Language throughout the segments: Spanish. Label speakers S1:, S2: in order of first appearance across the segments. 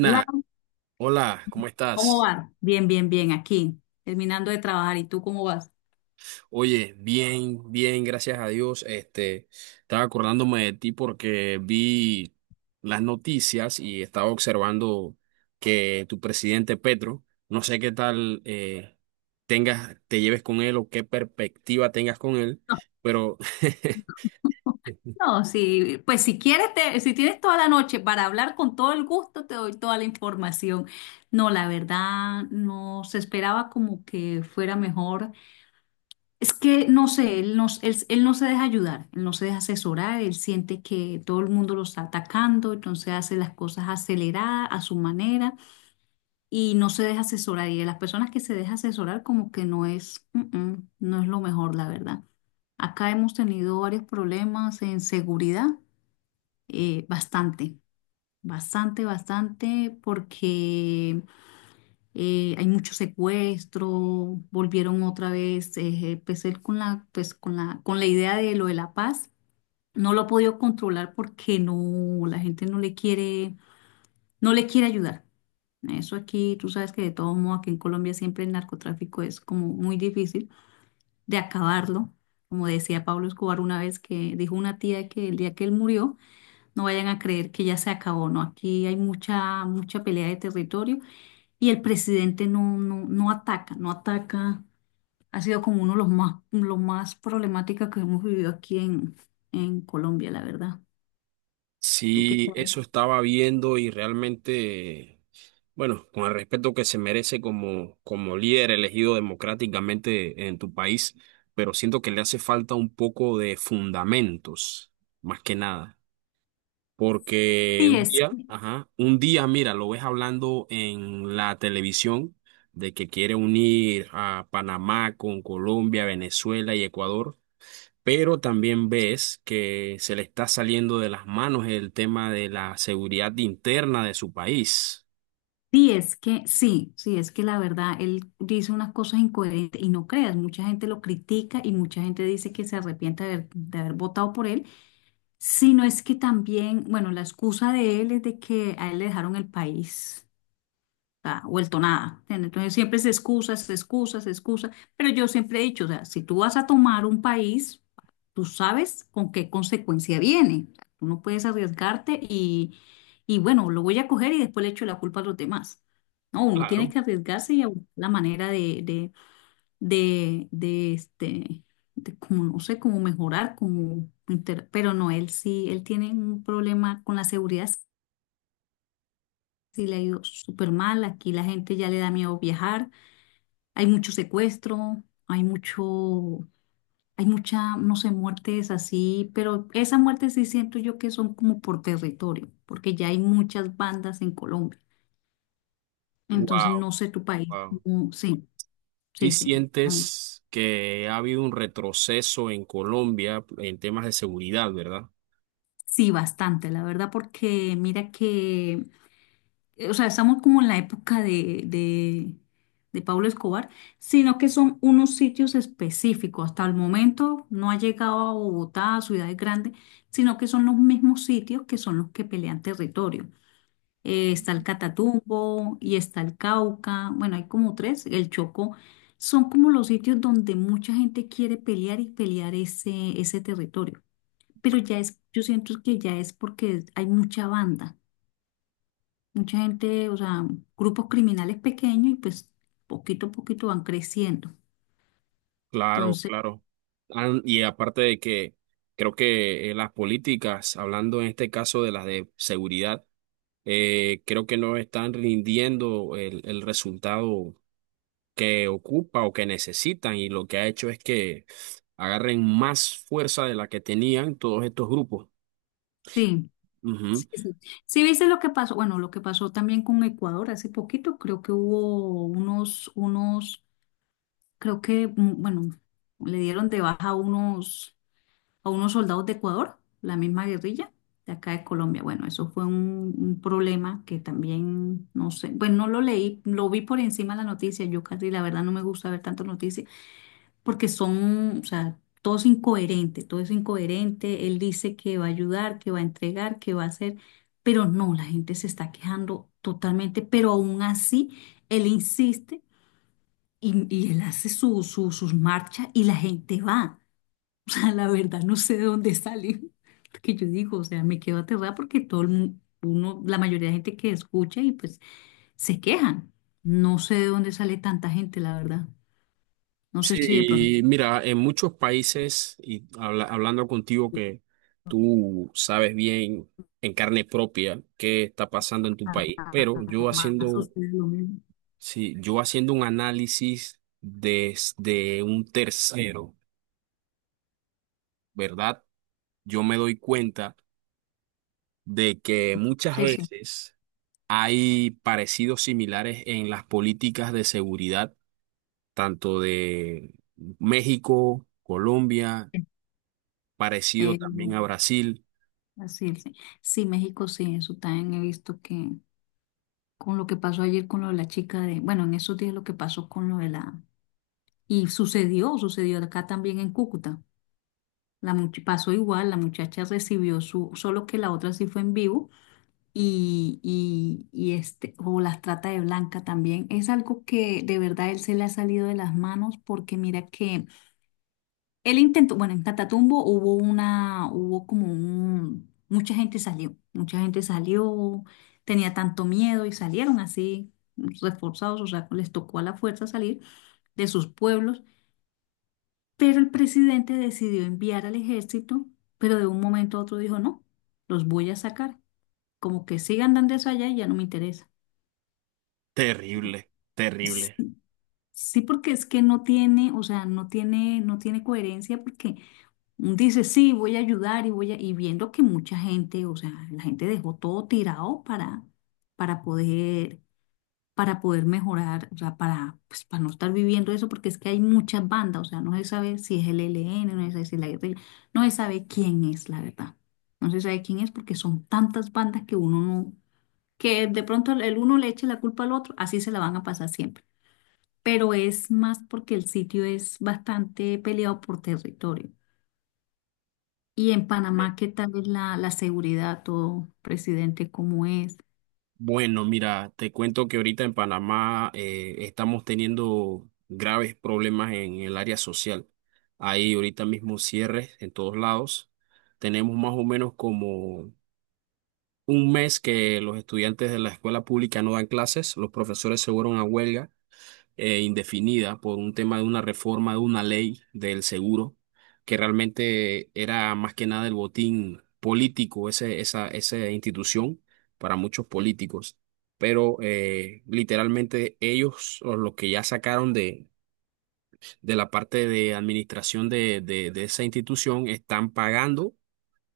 S1: Hola,
S2: hola, ¿cómo
S1: ¿cómo
S2: estás?
S1: va? Bien, bien, bien, aquí, terminando de trabajar. ¿Y tú cómo vas?
S2: Oye, bien, bien, gracias a Dios. Estaba acordándome de ti porque vi las noticias y estaba observando que tu presidente Petro, no sé qué tal tengas, te lleves con él o qué perspectiva tengas con él,
S1: No,
S2: pero
S1: no, sí, pues si quieres, si tienes toda la noche para hablar con todo el gusto, te doy toda la información. No, la verdad, no se esperaba como que fuera mejor. Es que, no sé, él no se deja ayudar, él no se deja asesorar, él siente que todo el mundo lo está atacando, entonces hace las cosas aceleradas a su manera. Y no se deja asesorar. Y de las personas que se deja asesorar, como que no es lo mejor, la verdad. Acá hemos tenido varios problemas en seguridad, bastante, bastante, bastante, porque hay mucho secuestro, volvieron otra vez, empecé con la idea de lo de la paz. No lo he podido controlar porque no, la gente no le quiere no le quiere ayudar. Eso aquí, tú sabes que de todo modo aquí en Colombia siempre el narcotráfico es como muy difícil de acabarlo. Como decía Pablo Escobar una vez que dijo una tía que el día que él murió, no vayan a creer que ya se acabó, ¿no? Aquí hay mucha, mucha pelea de territorio y el presidente no ataca, no ataca. Ha sido como uno de los más, lo más problemática que hemos vivido aquí en Colombia, la verdad. ¿Tú qué
S2: Sí,
S1: sabes?
S2: eso estaba viendo y realmente, bueno, con el respeto que se merece como, como líder elegido democráticamente en tu país, pero siento que le hace falta un poco de fundamentos, más que nada, porque
S1: Sí
S2: un
S1: es.
S2: día, ajá, un día, mira, lo ves hablando en la televisión de que quiere unir a Panamá con Colombia, Venezuela y Ecuador, pero también ves que se le está saliendo de las manos el tema de la seguridad interna de su país.
S1: Sí, es que, sí, sí, es que la verdad, él dice unas cosas incoherentes y no creas, mucha gente lo critica y mucha gente dice que se arrepiente de haber votado por él, sino es que también, bueno, la excusa de él es de que a él le dejaron el país sea, vuelto nada. ¿Entiendes? Entonces siempre es excusas, excusas, excusas. Pero yo siempre he dicho, o sea, si tú vas a tomar un país, tú sabes con qué consecuencia viene. O sea, tú no puedes arriesgarte y bueno, lo voy a coger y después le echo la culpa a los demás. No, uno tiene
S2: Claro.
S1: que arriesgarse y a buscar la manera este, de como, no sé, cómo mejorar, como, pero no, él sí, él tiene un problema con la seguridad, sí le ha ido súper mal, aquí la gente ya le da miedo viajar, hay mucho secuestro, hay mucho, hay mucha, no sé, muertes así, pero esas muertes sí siento yo que son como por territorio, porque ya hay muchas bandas en Colombia. Entonces,
S2: Wow,
S1: no sé tu país.
S2: wow.
S1: Sí,
S2: ¿Sí
S1: sí, sí. Ay,
S2: sientes que ha habido un retroceso en Colombia en temas de seguridad, ¿verdad?
S1: sí, bastante, la verdad, porque mira que o sea, estamos como en la época de Pablo Escobar, sino que son unos sitios específicos. Hasta el momento no ha llegado a Bogotá, a ciudades grandes, sino que son los mismos sitios que son los que pelean territorio. Está el Catatumbo y está el Cauca, bueno, hay como tres, el Chocó. Son como los sitios donde mucha gente quiere pelear y pelear ese, ese territorio. Pero ya es, yo siento que ya es porque hay mucha banda. Mucha gente, o sea, grupos criminales pequeños y pues poquito a poquito van creciendo.
S2: Claro,
S1: Entonces,
S2: claro. Y aparte de que creo que las políticas, hablando en este caso de las de seguridad, creo que no están rindiendo el resultado que ocupa o que necesitan, y lo que ha hecho es que agarren más fuerza de la que tenían todos estos grupos.
S1: sí,
S2: Ujú.
S1: sí, sí. Sí, viste lo que pasó, bueno, lo que pasó también con Ecuador hace poquito, creo que hubo creo que, bueno, le dieron de baja a unos soldados de Ecuador, la misma guerrilla de acá de Colombia. Bueno, eso fue un problema que también, no sé, bueno, no lo leí, lo vi por encima de la noticia, yo casi la verdad no me gusta ver tantas noticias porque son, o sea, todo es incoherente, todo es incoherente. Él dice que va a ayudar, que va a entregar, que va a hacer, pero no, la gente se está quejando totalmente, pero aún así él insiste y él hace sus marchas y la gente va. O sea, la verdad, no sé de dónde salen. Porque yo digo, o sea, me quedo aterrada porque todo el mundo, uno, la mayoría de gente que escucha y pues se quejan. No sé de dónde sale tanta gente, la verdad. No sé si de pronto.
S2: Sí, mira, en muchos países, y hablando contigo que tú sabes bien en carne propia qué está pasando en tu país, pero yo
S1: Panamá
S2: haciendo,
S1: sucede lo mismo.
S2: sí, yo haciendo un análisis desde un tercero, ¿verdad? Yo me doy cuenta de que muchas
S1: Sí, sí.
S2: veces hay parecidos similares en las políticas de seguridad, tanto de México, Colombia, parecido
S1: eh,
S2: también a Brasil.
S1: Así es. Sí, sí, México sí, eso también he visto que con lo que pasó ayer con lo de la chica de, bueno, en esos días lo que pasó con lo de la, y sucedió, sucedió acá también en Cúcuta. Pasó igual, la muchacha recibió su, solo que la otra sí fue en vivo y este, o las trata de blanca también. Es algo que de verdad él se le ha salido de las manos porque mira que él intentó, bueno, en Catatumbo hubo una, hubo como un, mucha gente salió, tenía tanto miedo y salieron así, reforzados, o sea, les tocó a la fuerza salir de sus pueblos, pero el presidente decidió enviar al ejército, pero de un momento a otro dijo, no, los voy a sacar, como que sigan dando eso allá y ya no me interesa.
S2: Terrible, terrible.
S1: Sí, porque es que no tiene, o sea, no tiene, no tiene coherencia porque dice, sí, voy a ayudar y voy a, y viendo que mucha gente, o sea, la gente dejó todo tirado para poder, para poder mejorar, o sea, para, pues, para no estar viviendo eso, porque es que hay muchas bandas, o sea, no se sabe si es el ELN, no se sabe si es la guerrilla, no se sabe quién es, la verdad. No se sabe quién es porque son tantas bandas que uno no, que de pronto el uno le eche la culpa al otro, así se la van a pasar siempre pero es más porque el sitio es bastante peleado por territorio. Y en
S2: Sí.
S1: Panamá, ¿qué tal es la seguridad, todo, presidente, cómo es?
S2: Bueno, mira, te cuento que ahorita en Panamá estamos teniendo graves problemas en el área social. Hay ahorita mismo cierres en todos lados. Tenemos más o menos como un mes que los estudiantes de la escuela pública no dan clases, los profesores se fueron a huelga indefinida por un tema de una reforma de una ley del seguro, que realmente era más que nada el botín político, ese, esa institución para muchos políticos. Pero literalmente ellos, o los que ya sacaron de la parte de administración de esa institución, están pagando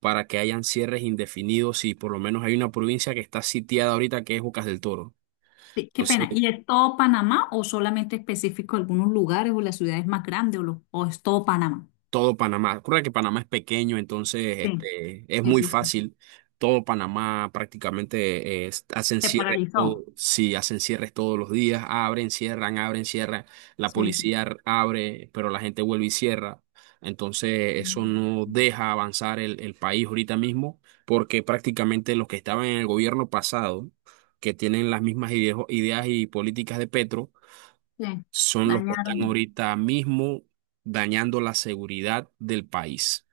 S2: para que hayan cierres indefinidos, y por lo menos hay una provincia que está sitiada ahorita, que es Bocas del Toro.
S1: Sí, qué
S2: Entonces
S1: pena. ¿Y es todo Panamá o solamente específico algunos lugares o las ciudades más grandes o es todo Panamá?
S2: todo Panamá. Ocurre que Panamá es pequeño, entonces
S1: Sí,
S2: es
S1: sí,
S2: muy
S1: sí, sí.
S2: fácil. Todo Panamá prácticamente hacen
S1: Se
S2: cierres todo,
S1: paralizó.
S2: sí, hacen cierres todos los días, abren, cierran, abren, cierran. La
S1: Sí, sí.
S2: policía abre, pero la gente vuelve y cierra. Entonces eso no deja avanzar el país ahorita mismo, porque prácticamente los que estaban en el gobierno pasado, que tienen las mismas ideas y políticas de Petro,
S1: Sí,
S2: son los que están
S1: dañaron.
S2: ahorita mismo dañando la seguridad del país.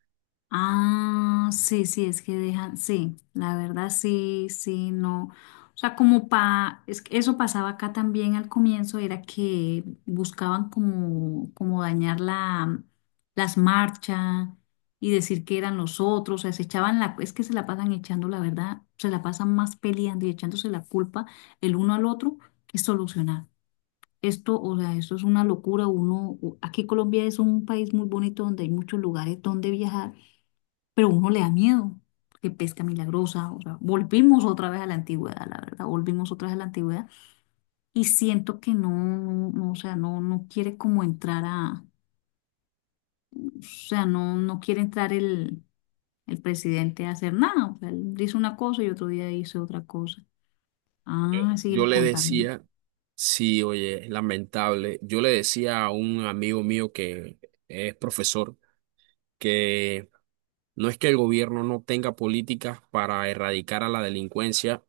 S1: Ah, sí, sí, es que dejan, sí, la verdad sí, sí, no. O sea, como pa, es que eso pasaba acá también al comienzo, era que buscaban como, como dañar la, las marchas y decir que eran los otros, o sea, se echaban la, es que se la pasan echando, la verdad, se la pasan más peleando y echándose la culpa el uno al otro que solucionar. Esto, o sea, esto es una locura, uno, aquí Colombia es un país muy bonito donde hay muchos lugares donde viajar pero uno le da miedo, que pesca milagrosa, o sea, volvimos otra vez a la antigüedad, la verdad, volvimos otra vez a la antigüedad y siento que no, no, no, o sea, no, no quiere como entrar a, o sea, no, no quiere entrar el presidente a hacer nada, o sea, él dice una cosa y otro día dice otra cosa. Ah, sigue
S2: Yo le
S1: contando.
S2: decía, sí, oye, es lamentable, yo le decía a un amigo mío que es profesor, que no es que el gobierno no tenga políticas para erradicar a la delincuencia,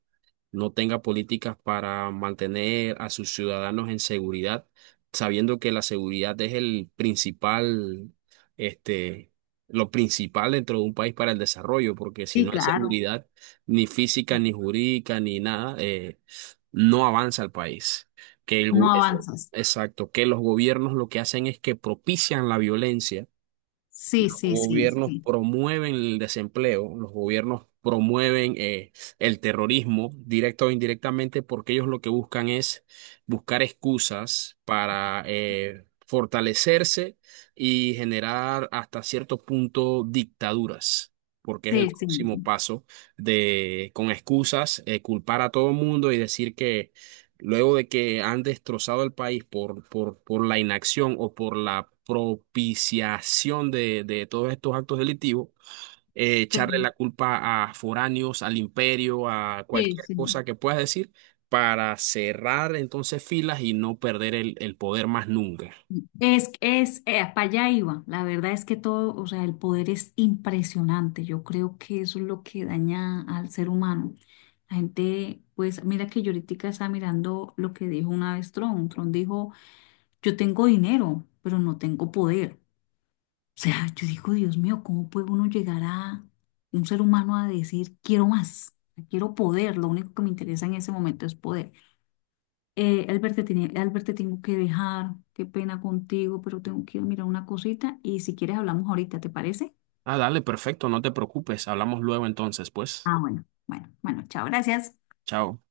S2: no tenga políticas para mantener a sus ciudadanos en seguridad, sabiendo que la seguridad es el principal, este, lo principal dentro de un país para el desarrollo, porque si
S1: Sí,
S2: no hay
S1: claro,
S2: seguridad, ni física, ni jurídica, ni nada, no avanza el país. Que
S1: no
S2: eso,
S1: avanzas.
S2: exacto, que los gobiernos lo que hacen es que propician la violencia,
S1: Sí, sí, sí,
S2: gobiernos
S1: sí,
S2: promueven el desempleo, los gobiernos promueven el terrorismo, directa o indirectamente, porque ellos lo que buscan es buscar excusas para fortalecerse y generar hasta cierto punto dictaduras. Porque es el
S1: sí, sí,
S2: próximo paso de, con excusas, culpar a todo el mundo y decir que, luego de que han destrozado el país por la inacción o por la propiciación de todos estos actos delictivos,
S1: sí,
S2: echarle la culpa a foráneos, al imperio, a
S1: sí,
S2: cualquier
S1: sí.
S2: cosa que puedas decir, para cerrar entonces filas y no perder el poder más nunca.
S1: Es, para allá iba. La verdad es que todo, o sea, el poder es impresionante. Yo creo que eso es lo que daña al ser humano. La gente, pues, mira que yo ahorita estaba mirando lo que dijo una vez Tron. Tron dijo, yo tengo dinero, pero no tengo poder. O sea, yo digo, Dios mío, ¿cómo puede uno llegar a un ser humano a decir, quiero más, quiero poder? Lo único que me interesa en ese momento es poder. Albert, te tengo que dejar. Qué pena contigo, pero tengo que ir a mirar una cosita y si quieres hablamos ahorita, ¿te parece?
S2: Ah, dale, perfecto, no te preocupes, hablamos luego entonces, pues.
S1: Ah, bueno. Bueno, bueno, chao, gracias.
S2: Chao.